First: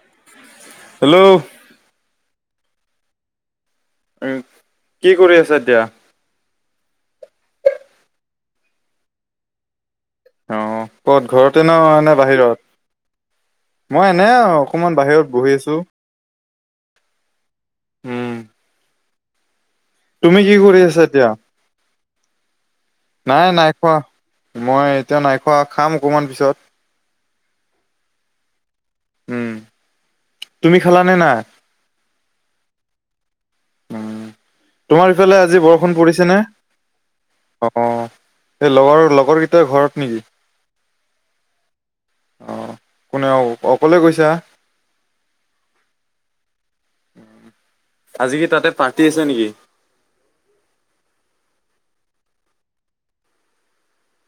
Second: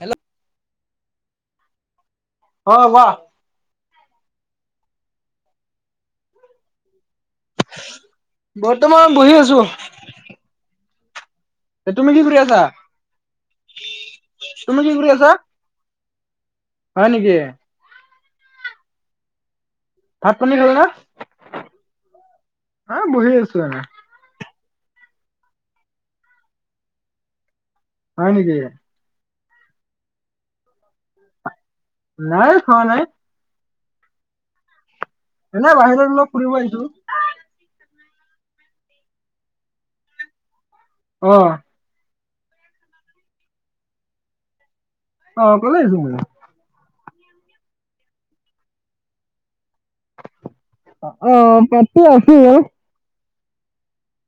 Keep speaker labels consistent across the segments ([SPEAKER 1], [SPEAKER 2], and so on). [SPEAKER 1] Hello.
[SPEAKER 2] Hello.
[SPEAKER 1] অ কোৱা।
[SPEAKER 2] উম কি কৰি আছা এতিয়া?
[SPEAKER 1] বৰ্তমান বহি আছো।
[SPEAKER 2] অ ক'ত ঘৰতে ন
[SPEAKER 1] তুমি
[SPEAKER 2] নে
[SPEAKER 1] কি কৰি আছা
[SPEAKER 2] বাহিৰত? মই এনে
[SPEAKER 1] তুমি কি
[SPEAKER 2] অকনমান
[SPEAKER 1] কৰি আছা
[SPEAKER 2] বাহিৰত বহি আছো।
[SPEAKER 1] হয় নেকি?
[SPEAKER 2] উম
[SPEAKER 1] ভাত
[SPEAKER 2] তুমি
[SPEAKER 1] পানী
[SPEAKER 2] কি কৰি
[SPEAKER 1] খালা
[SPEAKER 2] আছা এতিয়া?
[SPEAKER 1] হা বহি
[SPEAKER 2] নাই
[SPEAKER 1] আছো
[SPEAKER 2] নাই
[SPEAKER 1] এনে
[SPEAKER 2] খোৱা। মই এতিয়া নাইখোৱা খাম অকণমান পিছত।
[SPEAKER 1] হয় নেকি?
[SPEAKER 2] উম। তুমি খালানে নাই?
[SPEAKER 1] নাই খোৱা নাই।
[SPEAKER 2] উ তোমাৰ ইফালে আজি
[SPEAKER 1] এনে
[SPEAKER 2] বৰষুণ
[SPEAKER 1] বাহিৰত অলপ
[SPEAKER 2] পৰিছেনে?
[SPEAKER 1] ফুৰিব আহিছো
[SPEAKER 2] অ এই লগৰ লগৰকেইটাৰ ঘৰত নেকি?
[SPEAKER 1] অহ।
[SPEAKER 2] অ কোনে অ অকলে গৈছা?
[SPEAKER 1] অ অকলে আহিছো মই।
[SPEAKER 2] আজি কি তাতে পাৰ্টি আছিলে নেকি?
[SPEAKER 1] অ পাৰ্টি আছে আৰু।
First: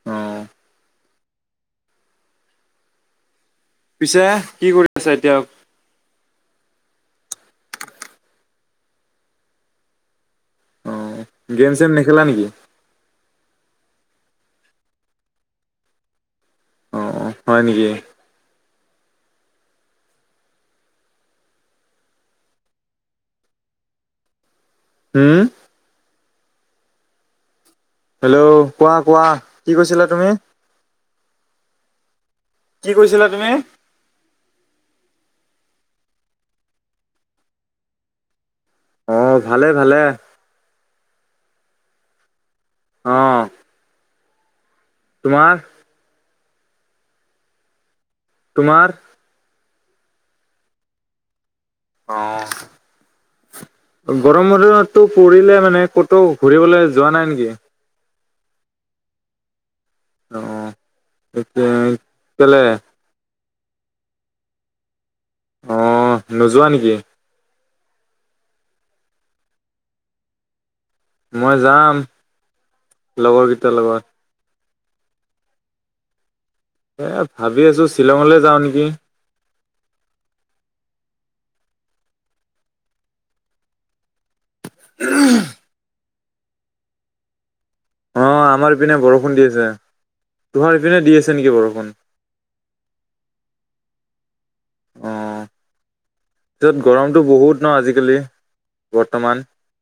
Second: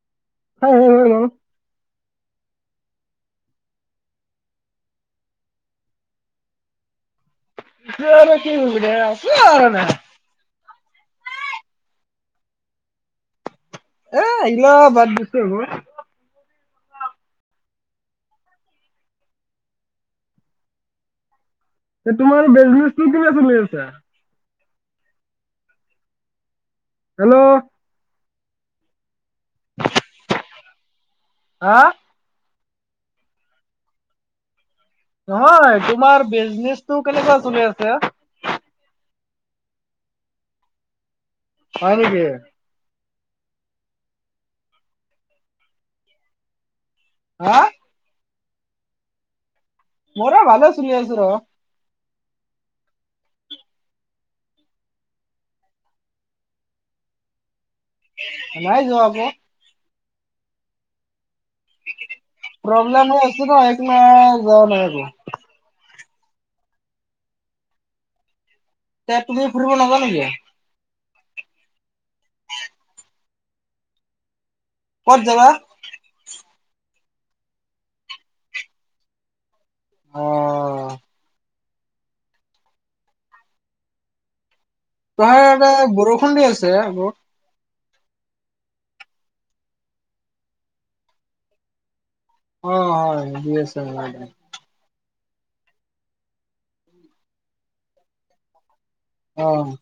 [SPEAKER 2] অ।
[SPEAKER 1] হয় ন।
[SPEAKER 2] পিছে কি কৰি আছা এতিয়া?
[SPEAKER 1] আছোঁ আৰু কি কৰিব দে আছো আৰু এনেই।
[SPEAKER 2] অ গেম চেম নেখেলা নেকি?
[SPEAKER 1] এ এৰিলোঁ বাদ দিছো এইবোৰ।
[SPEAKER 2] অ অ হয় নেকি?
[SPEAKER 1] এ তোমাৰ বিজনেচটো কেনে চলি আছে?
[SPEAKER 2] উম!
[SPEAKER 1] হেল্ল'।
[SPEAKER 2] হেল্ল' কোৱা কোৱা কি কৈছিলা তুমি?
[SPEAKER 1] হা!
[SPEAKER 2] কি কৈছিলা তুমি?
[SPEAKER 1] নহয় তোমাৰ বিজনেচটো কেনেকুৱা চলি আছে?
[SPEAKER 2] অ ভালে ভালে।
[SPEAKER 1] হয় নেকি?
[SPEAKER 2] অ। তোমাৰ?
[SPEAKER 1] হা!
[SPEAKER 2] তোমাৰ?
[SPEAKER 1] মোৰ ভালে চলি আছে ৰ।
[SPEAKER 2] অ। গৰম বন্ধতো পৰিলে মানে ক'তো ঘূৰিবলৈ যোৱা নাই নেকি?
[SPEAKER 1] নাই যোৱা আকৌ।
[SPEAKER 2] অহ। [unintelligible]
[SPEAKER 1] প্ৰব্লেম হৈ আছে ন সেইকাৰণে যোৱা নাই আৰু।
[SPEAKER 2] অ নোযোৱা নেকি?
[SPEAKER 1] এ তুমি ফুৰিব নোযোৱা নেকি?
[SPEAKER 2] মই যাম লগৰকেইটাৰ লগত।
[SPEAKER 1] কত যাবা?
[SPEAKER 2] এই ভাবি আছোঁ শ্বিলঙলৈ যাওঁ নেকি?
[SPEAKER 1] অ। তাৰ ইয়াতে বৰষুণ দি আছে আকৌ।
[SPEAKER 2] অঁ আমাৰ ইপিনে বৰষুণ দি আছে। তোমাৰ পিনে দি আছে নেকি বৰষুণ?
[SPEAKER 1] অ হয় দি আছে আমাৰ পিনে।
[SPEAKER 2] অঁ পিছত গৰমটো বহুত ন আজিকালি। বৰ্তমান
[SPEAKER 1] অ'।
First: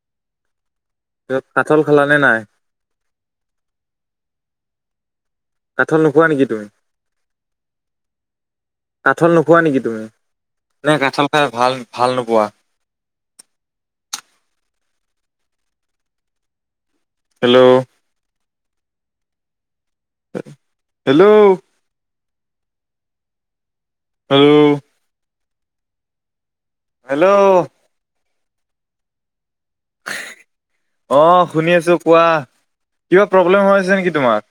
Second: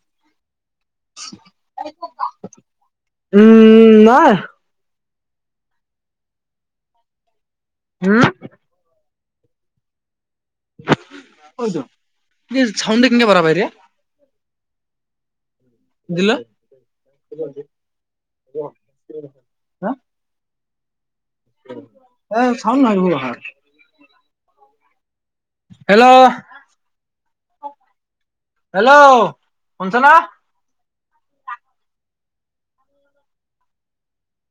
[SPEAKER 2] কাঠাল খালানে নাই?
[SPEAKER 1] উম নাই।
[SPEAKER 2] কাঠাল নোখোৱা নেকি তুমি?
[SPEAKER 1] হম্!
[SPEAKER 2] কাঠাল নোখোৱা নেকি তুমি? নে কাঠাল খাই ভাল
[SPEAKER 1] কৈছো
[SPEAKER 2] ভাল নোপোৱা।
[SPEAKER 1] [unintelligible] দিলা!
[SPEAKER 2] Hello hello.
[SPEAKER 1] এ চাউণ্ড নাই হোৱা।
[SPEAKER 2] আৰু
[SPEAKER 1] হেল্ল'।
[SPEAKER 2] হেল্ল'।
[SPEAKER 1] হেল্ল শুনিছ না?
[SPEAKER 2] অঁ, শুনি আছোঁ কোৱা কিবা প্ৰব্লেম হৈ আছে নেকি তোমাৰ?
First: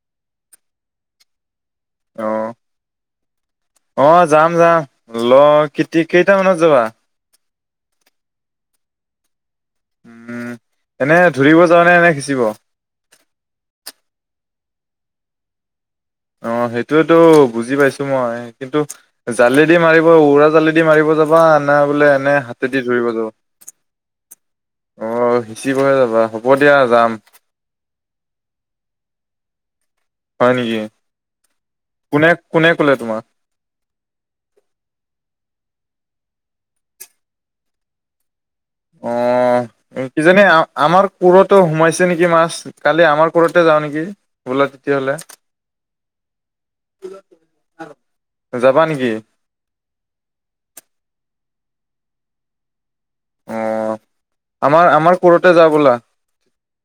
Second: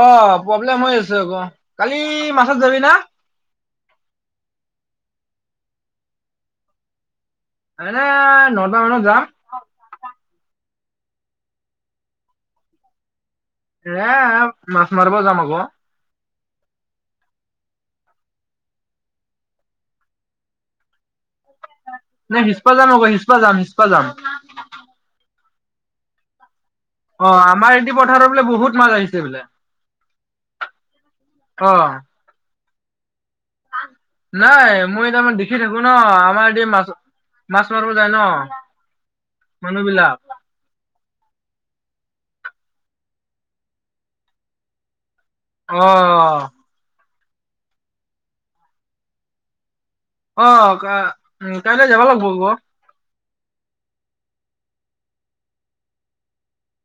[SPEAKER 1] অ, প্ৰব্লেম হৈ আছে আক। কালি
[SPEAKER 2] অ
[SPEAKER 1] মাছত যাবি না?
[SPEAKER 2] অ, যাম যাম। ল কেইটামানত যাবা?
[SPEAKER 1] এনে নটা মানত যাম।
[SPEAKER 2] উম, এনে ধৰিব যাওঁনে এনে সিঁচিব?
[SPEAKER 1] এ মাছ মাৰিব যাম আকৌ।
[SPEAKER 2] অ সেইটোৱেতো বুজি পাইছো মই কিন্তু জালি দি মাৰিব উৰা জালি দি মাৰিব যাবা না বোলে এনে
[SPEAKER 1] নাই সিচপা
[SPEAKER 2] হাতেদি
[SPEAKER 1] যাম
[SPEAKER 2] ধৰিব
[SPEAKER 1] আকৌ
[SPEAKER 2] যাব।
[SPEAKER 1] সিচপা যাম সিচপা যাম
[SPEAKER 2] অ সিঁচিবহে যাবা হ'ব দিয়া যাম।
[SPEAKER 1] অ আমাৰ এইটো পথাৰত বোলে বহুত মাছ আহিছে বোলে।
[SPEAKER 2] হয় নেকি?
[SPEAKER 1] অ
[SPEAKER 2] কোনে কোনে ক'লে তোমাক?
[SPEAKER 1] নাই মই তাৰ মানে দেখি থাকো ন আমাৰ এতিয়া মাছত মাছ মাৰিব যায় ন।
[SPEAKER 2] অ
[SPEAKER 1] মানুহ বিলাক
[SPEAKER 2] কিজানি আমাৰ পোৰতে সোমাইছে নেকি মাছ কালি আমাৰ পোৰতে যাওঁ নেকি বোলা তেতিয়াহ'লে।
[SPEAKER 1] অ।
[SPEAKER 2] যাবা নেকি?
[SPEAKER 1] অ কা-কাইলে যাব লাগিব।
[SPEAKER 2] অ, আমাৰ আমাৰ প'ৰতে যাওঁ ব'লা।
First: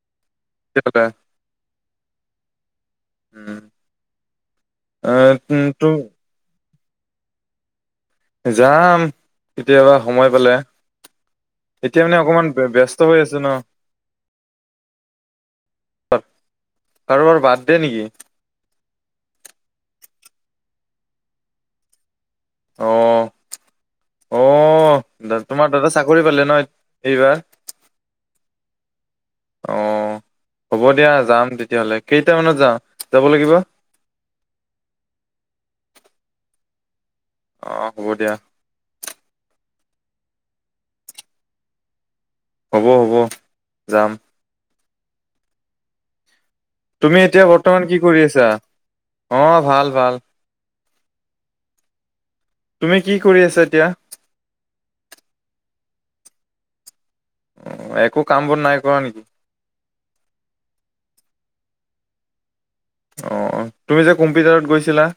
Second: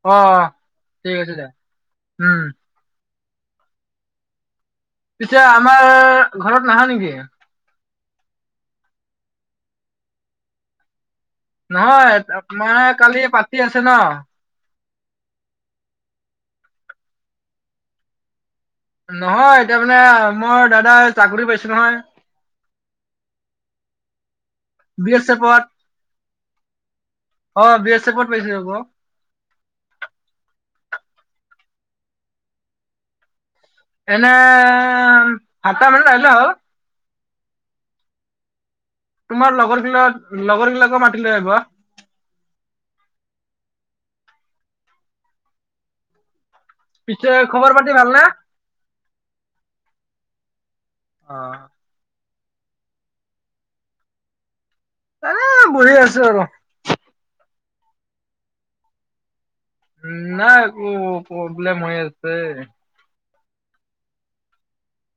[SPEAKER 1] অ,
[SPEAKER 2] তেতিয়াহ'লে।
[SPEAKER 1] ঠিক আছে দে উম।
[SPEAKER 2] উম।
[SPEAKER 1] পিছে
[SPEAKER 2] অ', তো
[SPEAKER 1] আমাৰ ঘৰত নাহা নেকি?
[SPEAKER 2] যাম কেতিয়াবা সময় পালে। এতিয়া
[SPEAKER 1] নহয়
[SPEAKER 2] মানে অকমান
[SPEAKER 1] মানে
[SPEAKER 2] ব্যস্ত হৈ
[SPEAKER 1] কালি
[SPEAKER 2] আছো ন।
[SPEAKER 1] পাতি আছে
[SPEAKER 2] কাৰোবাৰ বাৰ্থডে নেকি?
[SPEAKER 1] নহয় এতিয়া মানে মই দাদাই চাকৰি পাইছে নহয়।
[SPEAKER 2] অ, অ
[SPEAKER 1] বি এছ
[SPEAKER 2] দ
[SPEAKER 1] এফত
[SPEAKER 2] তোমাৰ দাদা চাকৰি পালে ন এইবাৰ?
[SPEAKER 1] অ বি এছ এফত পাইছে আক।
[SPEAKER 2] অঁ, হ'ব দিয়া যাম তেতিয়াহ'লে কেইটামানত যাওঁ যাব লাগিব?
[SPEAKER 1] এনে সাতটা মানত আহিলে হব।
[SPEAKER 2] অঁ হ'ব দিয়া।
[SPEAKER 1] তোমাৰ লগৰবিলাক লগৰবিলাকো মাতি লৈ আহিবা।
[SPEAKER 2] হ'ব হ'ব যাম। তুমি
[SPEAKER 1] পিছে
[SPEAKER 2] এতিয়া
[SPEAKER 1] খবৰ
[SPEAKER 2] বৰ্তমান
[SPEAKER 1] পাতি
[SPEAKER 2] কি কৰি
[SPEAKER 1] ভালনে?
[SPEAKER 2] আছা? অহ ভাল ভাল।
[SPEAKER 1] অ।
[SPEAKER 2] তুমি কি কৰি আছা এতিয়া?
[SPEAKER 1] এ বহি আছো আৰু।
[SPEAKER 2] অ, একো কাম বোৰ নাই কৰা নেকি?
[SPEAKER 1] নাই মোৰ প্ৰব্লেম হৈ আছে।
[SPEAKER 2] অ, তুমি যে কম্পিউটাৰত গৈছিলা।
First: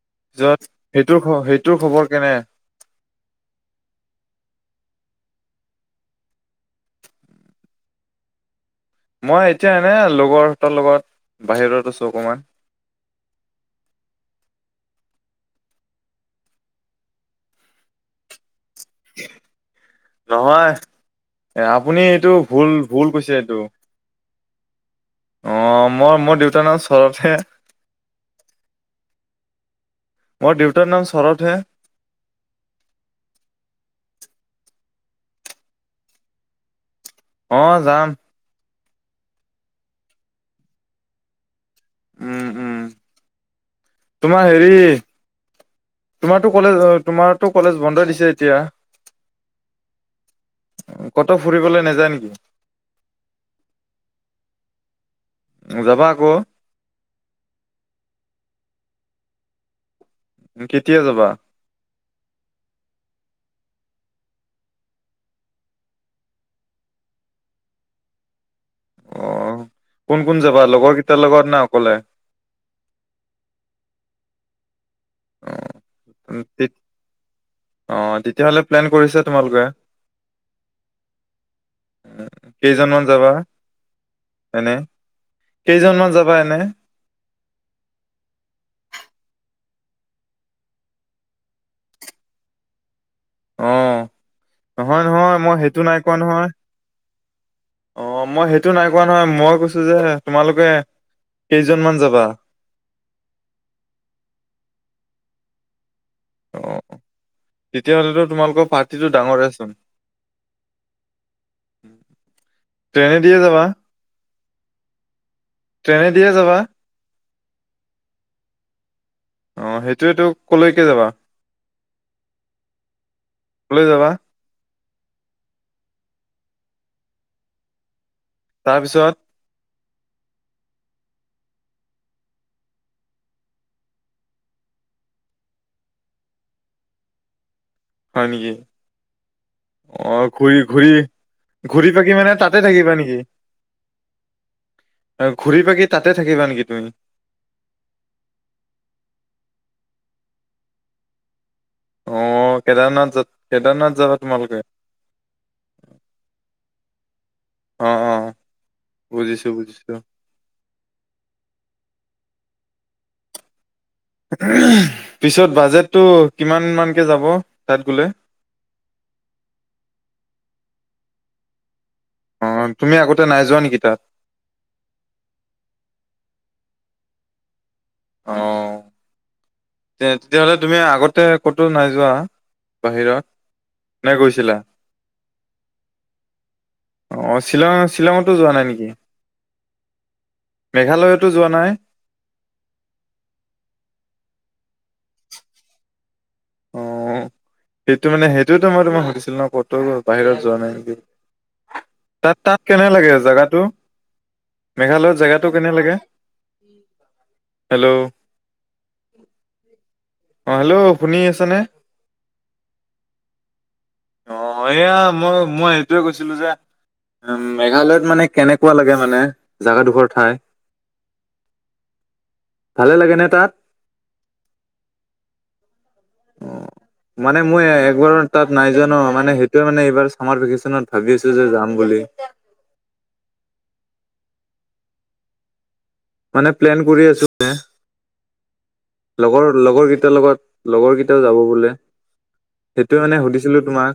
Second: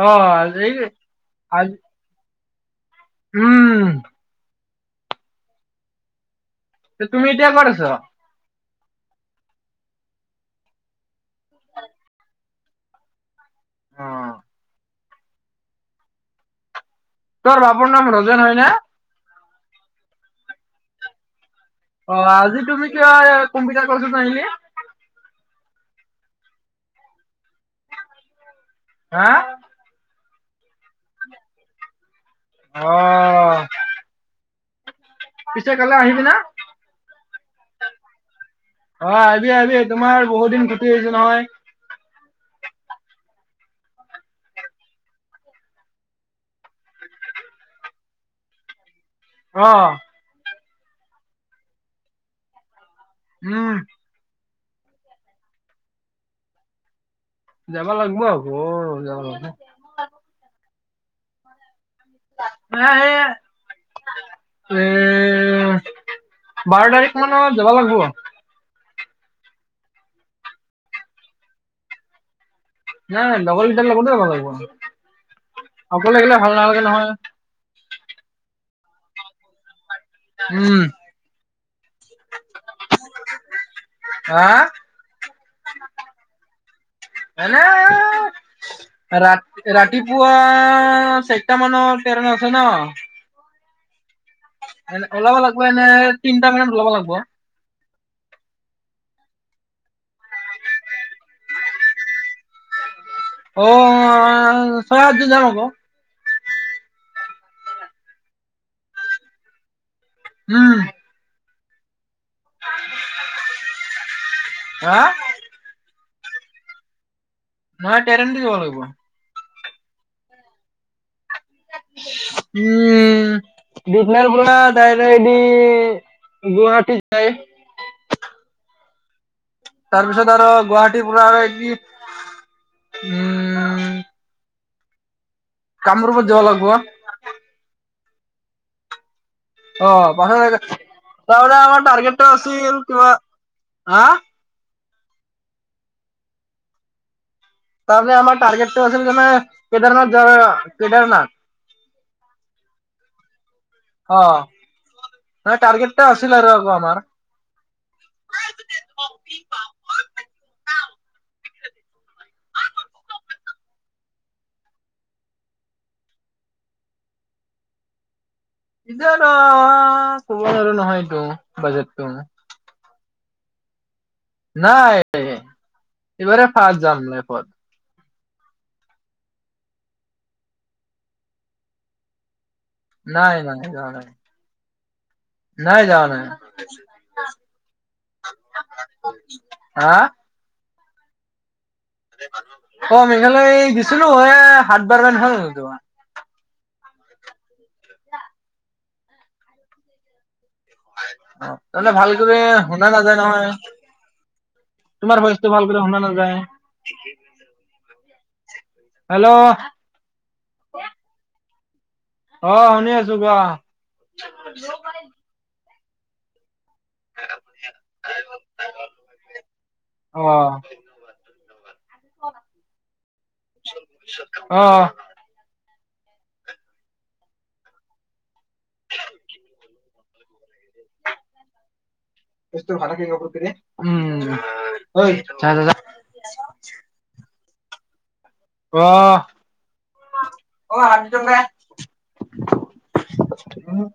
[SPEAKER 1] অ
[SPEAKER 2] যত
[SPEAKER 1] এই
[SPEAKER 2] সেইটোৰ খ
[SPEAKER 1] আজি
[SPEAKER 2] সেইটোৰ খবৰ কেনে?
[SPEAKER 1] উম। তে তুমি এতিয়া কত আচ?
[SPEAKER 2] মই এতিয়া এনে লগৰহঁতৰ লগত বাহিৰত আছোঁ অকণমান।
[SPEAKER 1] অ তোৰ বাপুৰ নাম ৰজন হয়নে?
[SPEAKER 2] নহয়। এ, আপুনি
[SPEAKER 1] অ
[SPEAKER 2] এইটো
[SPEAKER 1] আজি
[SPEAKER 2] ভুল
[SPEAKER 1] তুমি
[SPEAKER 2] - ভুল
[SPEAKER 1] কিয়
[SPEAKER 2] কৈছে এইটো।
[SPEAKER 1] কম্পিউটাৰ ক্লাছত নাহিলি
[SPEAKER 2] অঁ, মই মোৰ দেউতাৰ নাম চৰতহে।
[SPEAKER 1] হা?
[SPEAKER 2] মোৰ দেউতাৰ নাম শৰতহে।
[SPEAKER 1] অ। পিছে কাইলৈ আহিবি না?
[SPEAKER 2] অঁ যাম।
[SPEAKER 1] অ আহিবি আহিবি তোমাৰ বহুত দিন খতি হৈছে নহয়।
[SPEAKER 2] উম উম। তোমাৰ হেৰি তোমাৰতো কলেজ তোমাৰো কলেজ বন্ধই দিছে এতিয়া।
[SPEAKER 1] অ।
[SPEAKER 2] কত ফুৰিবলৈ নাযায় নেকি?
[SPEAKER 1] উম।
[SPEAKER 2] যাবা আকৌ।
[SPEAKER 1] যাব লাগিব আকৌ যাব লাগে।
[SPEAKER 2] উম কেতিয়া যাবা?
[SPEAKER 1] পাট্টা এ, এ বাৰ তাৰিখ মানৰ যাব লাগিব।
[SPEAKER 2] অ কোন কোন যাবা লগৰ কেইটাৰ লগৰ না অকলে?
[SPEAKER 1] নাই লগৰ কিটাৰ লগতে যাব লাগিব,
[SPEAKER 2] অ',
[SPEAKER 1] অকলে আহিলে ভাল নালাগে নহয়।
[SPEAKER 2] অ তেতিয়াহলে প্লেন কৰিছে তোমালোকে?
[SPEAKER 1] উম।
[SPEAKER 2] কেইজনমান যাবা?
[SPEAKER 1] হা
[SPEAKER 2] এনে, কেইজনমান যাবা এনে?
[SPEAKER 1] এনে ৰা -ৰাতিপুৱা চাৰিটামান তেৰ ন আছে ন?
[SPEAKER 2] অ, নহয়
[SPEAKER 1] এনে ওলাব
[SPEAKER 2] নহয় মই
[SPEAKER 1] লাগিব
[SPEAKER 2] সেইটো
[SPEAKER 1] এনে
[SPEAKER 2] নাই কোৱা
[SPEAKER 1] তিনটা
[SPEAKER 2] নহয়।
[SPEAKER 1] মানত ওলাব লাগিব
[SPEAKER 2] অ মই সেইটো নাই কোৱা নহয়, মই কৈছো যে তোমালোকে কেইজনমান যাবা?
[SPEAKER 1] অ আ ছয় - সাতজন মান হব।
[SPEAKER 2] অ তেতিয়াহ'লেতো তোমালোকৰ পাৰ্টিটো ডাঙৰেচোন।
[SPEAKER 1] উম।
[SPEAKER 2] ট্ৰেনে দিয়ে যাবা।
[SPEAKER 1] হা।
[SPEAKER 2] ট্ৰেনে দিয়ে যাবা।
[SPEAKER 1] নহয় ট্ৰেইন দি যাব লাগিব।
[SPEAKER 2] অ সেইটোয়োটো কলৈকে যাবা।
[SPEAKER 1] উম
[SPEAKER 2] কলৈ যাবা?
[SPEAKER 1] বিঘনপুৰত দাইৰেক্ট দি গুৱাহাটী যায়।
[SPEAKER 2] তাৰপিছত
[SPEAKER 1] তাৰ পিছত আৰু গুৱাহাটীৰ পৰা আৰু এ উম। কামৰূপত যাবা লাগিব।
[SPEAKER 2] হয় নেকি?
[SPEAKER 1] অ
[SPEAKER 2] ঘূৰি ঘূৰি
[SPEAKER 1] তাৰপৰা আমাৰ
[SPEAKER 2] ঘূৰি পাকি
[SPEAKER 1] টাৰ্গেট
[SPEAKER 2] মানে তাতে
[SPEAKER 1] আছিল
[SPEAKER 2] থাকিবা
[SPEAKER 1] কিবা
[SPEAKER 2] নেকি?
[SPEAKER 1] হা
[SPEAKER 2] আৰু ঘূৰি পাকি তাতে থাকিবা নেকি তুমি?
[SPEAKER 1] তাৰে আমাৰ টাৰ্গেট টো আছিল যে কেদাৰনাথ কেদাৰনাথ
[SPEAKER 2] অ কেদাৰনাথ যত কেদাৰনাথ যাবা তোমালোকে।
[SPEAKER 1] নাই টাৰ্গেট টো আছিল আৰু আমাৰ
[SPEAKER 2] অ অ বুজিছো বুজিছোঁ। পিছত বাজেটটো কিমান মানকে যাব তাত গ'লে।
[SPEAKER 1] কব পৰা নাযায় নহয়টো বাজেটটো।
[SPEAKER 2] অ তুমি আগতে নাই যোৱা নেকি তাত?
[SPEAKER 1] নাই এইবাৰে ফাৰ্ষ্ট যাম লাইফত।
[SPEAKER 2] অ তে, তেতিয়াহ'লে তুমি আগতে ক'তো নাই যোৱা? বাহিৰত?
[SPEAKER 1] নাই নাই যোৱা নাই
[SPEAKER 2] নে গৈছিলা?
[SPEAKER 1] নাই যাৱা নাই।
[SPEAKER 2] অঁ শ্বিলং, শ্বিলঙতো যোৱা নাই নেকি?
[SPEAKER 1] হা
[SPEAKER 2] মেঘালয়তো যোৱা নাই?
[SPEAKER 1] অ মেঘালয় এই গৈছিলোঁ হয় সাত বাৰমান হ'ল যোৱা।
[SPEAKER 2] অ সেইটো মানে সেইটোতো মই তোমাক সুধিছিলো ন কট। বাহিৰত যোৱা নাই নেকি
[SPEAKER 1] অ' তাৰমানে ভাল কৰি
[SPEAKER 2] তাত তাত কেনে
[SPEAKER 1] শুনা
[SPEAKER 2] লাগে
[SPEAKER 1] নাযায় নহয়
[SPEAKER 2] জেগাটো। মেঘালয়ত
[SPEAKER 1] তোমাৰ ভইচটো
[SPEAKER 2] জেগাটো
[SPEAKER 1] ভাল
[SPEAKER 2] কেনে
[SPEAKER 1] কৰি
[SPEAKER 2] লাগে
[SPEAKER 1] শুনা নাযায়
[SPEAKER 2] হেল্ল'।
[SPEAKER 1] হেল্ল'।
[SPEAKER 2] অ হেল্ল' শুনি আছে নে?
[SPEAKER 1] অ শুনি আছো কোৱা।
[SPEAKER 2] অয়া মই মই সেইটোয়ে কৈছিলো যে। উ মেঘালয়ত মানে কেনেকুৱা লাগে মানে জেগাডোখৰ
[SPEAKER 1] অ
[SPEAKER 2] ঠাই। ভালে লাগেনে তাত?
[SPEAKER 1] অহ
[SPEAKER 2] অঁ মানে মই একবাৰো তাত নাই ন' মানে সেইটোৱে মানে এইবাৰ চামাৰ ভেকেচনত ভাবি আছো যে যাম বুলি।
[SPEAKER 1] [unintelligible] উম, অই, জা জা জা।
[SPEAKER 2] মানে প্লেন কৰি আছো এ।
[SPEAKER 1] অ
[SPEAKER 2] লগৰ, লগৰ কেইটাৰ লগত,
[SPEAKER 1] অ
[SPEAKER 2] লগৰ কেইটাও যাব বোলে। সেইটোৱে মানে সুধিছিলো তোমাক।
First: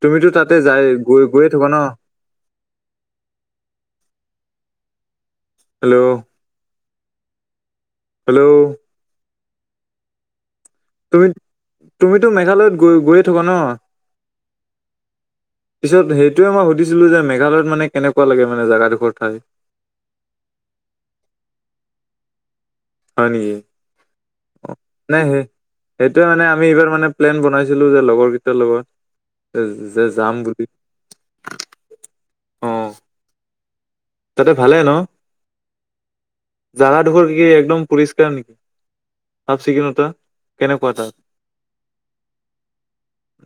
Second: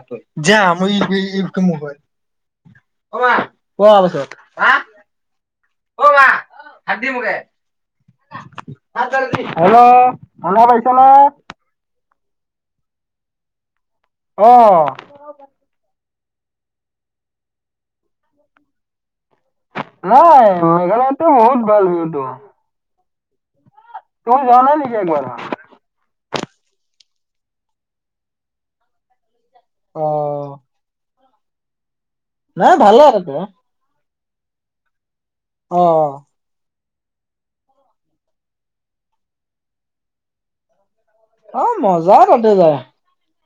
[SPEAKER 2] তুমিতো তাতে
[SPEAKER 1] যা
[SPEAKER 2] যাই
[SPEAKER 1] মই
[SPEAKER 2] গৈ গৈয়ে
[SPEAKER 1] এইটো
[SPEAKER 2] থকা ন
[SPEAKER 1] মোবাইল। অ মা, কোৱা পাছত, মা। অ
[SPEAKER 2] হেল্ল'
[SPEAKER 1] হাত দি মুগে।
[SPEAKER 2] হেল্ল'
[SPEAKER 1] হেল্লো' শুনা পা-
[SPEAKER 2] তুমি, তুমিতো মেঘালয়ত গৈ গৈয়ে থকা ন'?
[SPEAKER 1] অ! [unintelligible]
[SPEAKER 2] পিছত সেইটোৱে মই সুধিছিলোঁ যে মেঘালয়ত মানে কেনেকুৱা লাগে মানে জাগাডোখৰ ঠাই?
[SPEAKER 1] নাই মেঘালয়তো বহুত ভাল ভিউটো।
[SPEAKER 2] হয় নেকি?
[SPEAKER 1] তুমি যোৱা নেকি
[SPEAKER 2] নাই
[SPEAKER 1] একবাৰো?
[SPEAKER 2] সেই সেইটোৱে মানে আমি এইবাৰ মানে প্লেন বনাইছিলো যে লগৰ কেইটাৰ লগত যে
[SPEAKER 1] অ
[SPEAKER 2] -যে যাম বুলি। অ
[SPEAKER 1] নাই ভাল আৰু তোমাৰ।
[SPEAKER 2] তাতে ভালে ন?
[SPEAKER 1] অ।
[SPEAKER 2] জাগাডোখৰ কি কি একদম পৰিষ্কাৰ নেকি? চাফ-চিকুনতা কেনেকুৱা তাত?
[SPEAKER 1] অ' মজা তাতে যায়।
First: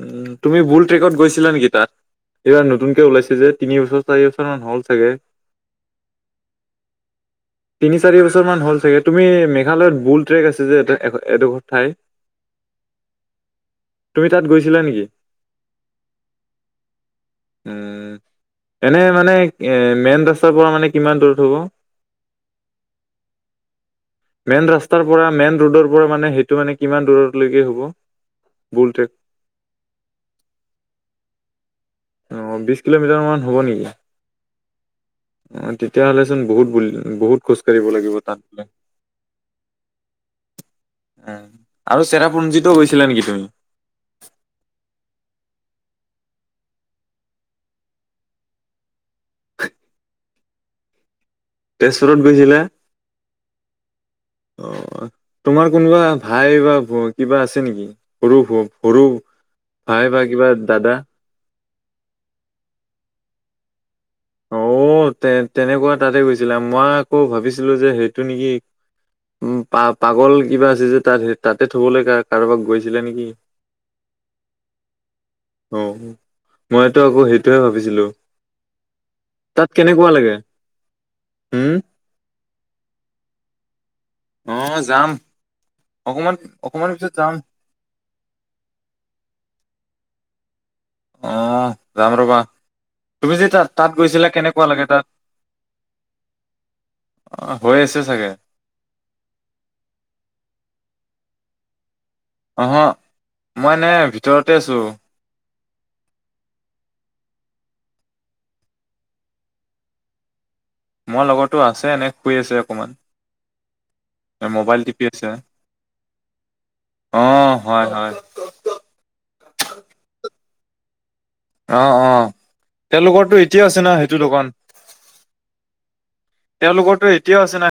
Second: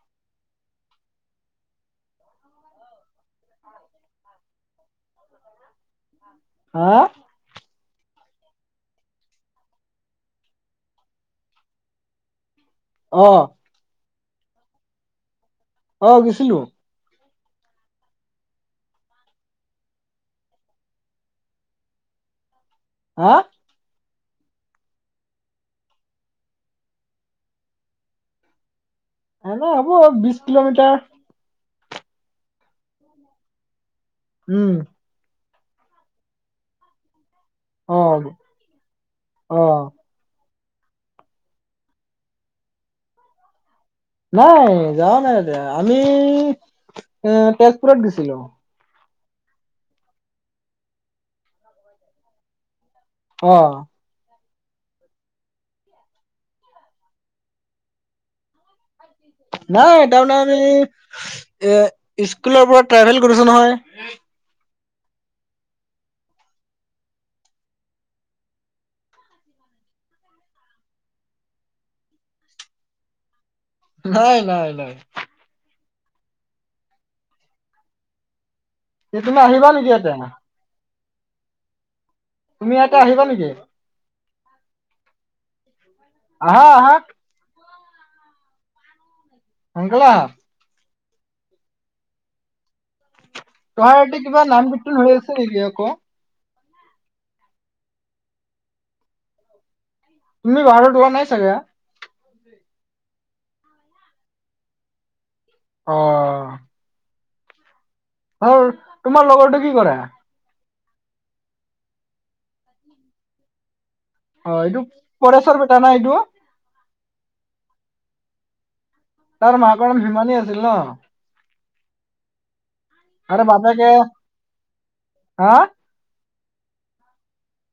[SPEAKER 2] উ, ' তুমি বুল ট্ৰেকত গৈছিলা নেকি তাত? এইবাৰ নতুনকে ওলাইছে যে, তিন বছৰ, চাৰি বছৰ মান হ'ল চাগে।
[SPEAKER 1] হা?
[SPEAKER 2] তিনি - চাৰি বছৰমান হ'ল চাগে। তুমি মেঘালয়ত বুল ট্ৰেক আছে যে এটা এ এডোখৰ ঠাই। [inaudible]
[SPEAKER 1] অ।
[SPEAKER 2] তুমি তাত গৈছিলা নিকি?
[SPEAKER 1] অ গৈছিলো।
[SPEAKER 2] উম এনে মানে এ মেইন ৰাস তাৰ পৰা মানে কিমান দূৰত হ'ব?
[SPEAKER 1] হা?
[SPEAKER 2] মেইন ৰাস্তাৰ পৰা মেইন ৰোডৰ পৰা মানে সেইটো মানে কিমান দূৰলৈকে হ'ব বুলট্ৰেক?
[SPEAKER 1] হ নাই হব বিশ কিলোমিটাৰ।
[SPEAKER 2] অ, বিশ কিলোমিটাৰ মান হ'ব নেকি?
[SPEAKER 1] উম।
[SPEAKER 2] অ, তেতিয়াহ'লেচোন বহুত বুল, বহুত খোজ কাঢ়িব লাগিব
[SPEAKER 1] অ',
[SPEAKER 2] তাত গ'লে।
[SPEAKER 1] অ',
[SPEAKER 2] এ, আৰু চেৰাপুঞ্জীটো গৈছিলা নেকি তুমি?
[SPEAKER 1] নাই যাৱা নাই এতিয়া আমি এ তেজপুৰত গৈছিলো।
[SPEAKER 2] তেজপুৰত গৈছিলে?
[SPEAKER 1] অ।
[SPEAKER 2] অ। অ, তোমাৰ কোনোবা ভাই বা ভ, কিবা আছে নেকি সৰু ভ সৰু
[SPEAKER 1] নাই
[SPEAKER 2] ভাই বা
[SPEAKER 1] তাৰমানে
[SPEAKER 2] কিবা
[SPEAKER 1] আমি
[SPEAKER 2] দাদা
[SPEAKER 1] এ স্কুলৰ পৰা ট্ৰেভেল কৰিছো নহয়।
[SPEAKER 2] অ তে তেনেকুৱা তাতে গৈছিলে মই আকৌ ভাবিছিলো যে সেইটো নেকি উম পা পাগল কিবা আছে যে তাত তাতে থবলৈ কাৰোবাক গৈছিলে নেকি?
[SPEAKER 1] নাই, নাই, নাই।
[SPEAKER 2] অহঁ, মইতো আকৌ সেইটোহে ভাবিছিলোঁ।
[SPEAKER 1] এ তুমি আহিবা
[SPEAKER 2] তাত
[SPEAKER 1] নেকি
[SPEAKER 2] কেনেকুৱা
[SPEAKER 1] ইয়াতে?
[SPEAKER 2] লাগে, হু'ম।
[SPEAKER 1] তুমি ইয়াতে আহিবা নেকি?
[SPEAKER 2] অ যাম, অকমান
[SPEAKER 1] আহা,
[SPEAKER 2] - অকমান
[SPEAKER 1] আহা
[SPEAKER 2] পিছত যাম।
[SPEAKER 1] সেনকালে অহা।
[SPEAKER 2] অ যাম ৰবা, তুমি যে তাত তাত
[SPEAKER 1] তহাৰতিতে
[SPEAKER 2] গৈছিলা
[SPEAKER 1] কিবা
[SPEAKER 2] কেনেকুৱা
[SPEAKER 1] নাম
[SPEAKER 2] লাগে
[SPEAKER 1] কীৰ্তন
[SPEAKER 2] তাত
[SPEAKER 1] হৈ আছে নেকি আকৌ?
[SPEAKER 2] অ হৈ আছে চাগে।
[SPEAKER 1] তুমি বাহত ওলোৱা নাই চাগে?
[SPEAKER 2] অহ, মই এনে ভিতৰতে আছোঁ।
[SPEAKER 1] অ'হ। সৌ তোমাৰ লগৰটো কি কৰে।
[SPEAKER 2] মোৰ লগৰতো আছে এনে শুই আছে অকণমান।
[SPEAKER 1] অ এইটো
[SPEAKER 2] আছে
[SPEAKER 1] পৰেশৰ বেটা না এইটো।
[SPEAKER 2] অ, হয়, হয়।
[SPEAKER 1] তাৰ মাকৰ ভিমানী আছিল ন।
[SPEAKER 2] অ, অ
[SPEAKER 1] আৰু
[SPEAKER 2] তেওঁলোকৰটো এতিয়া আছে
[SPEAKER 1] বাপেকে
[SPEAKER 2] ন সেইটো দোকান।
[SPEAKER 1] হা
[SPEAKER 2] তেওঁলোকৰ তো এতিয়াও আছে না।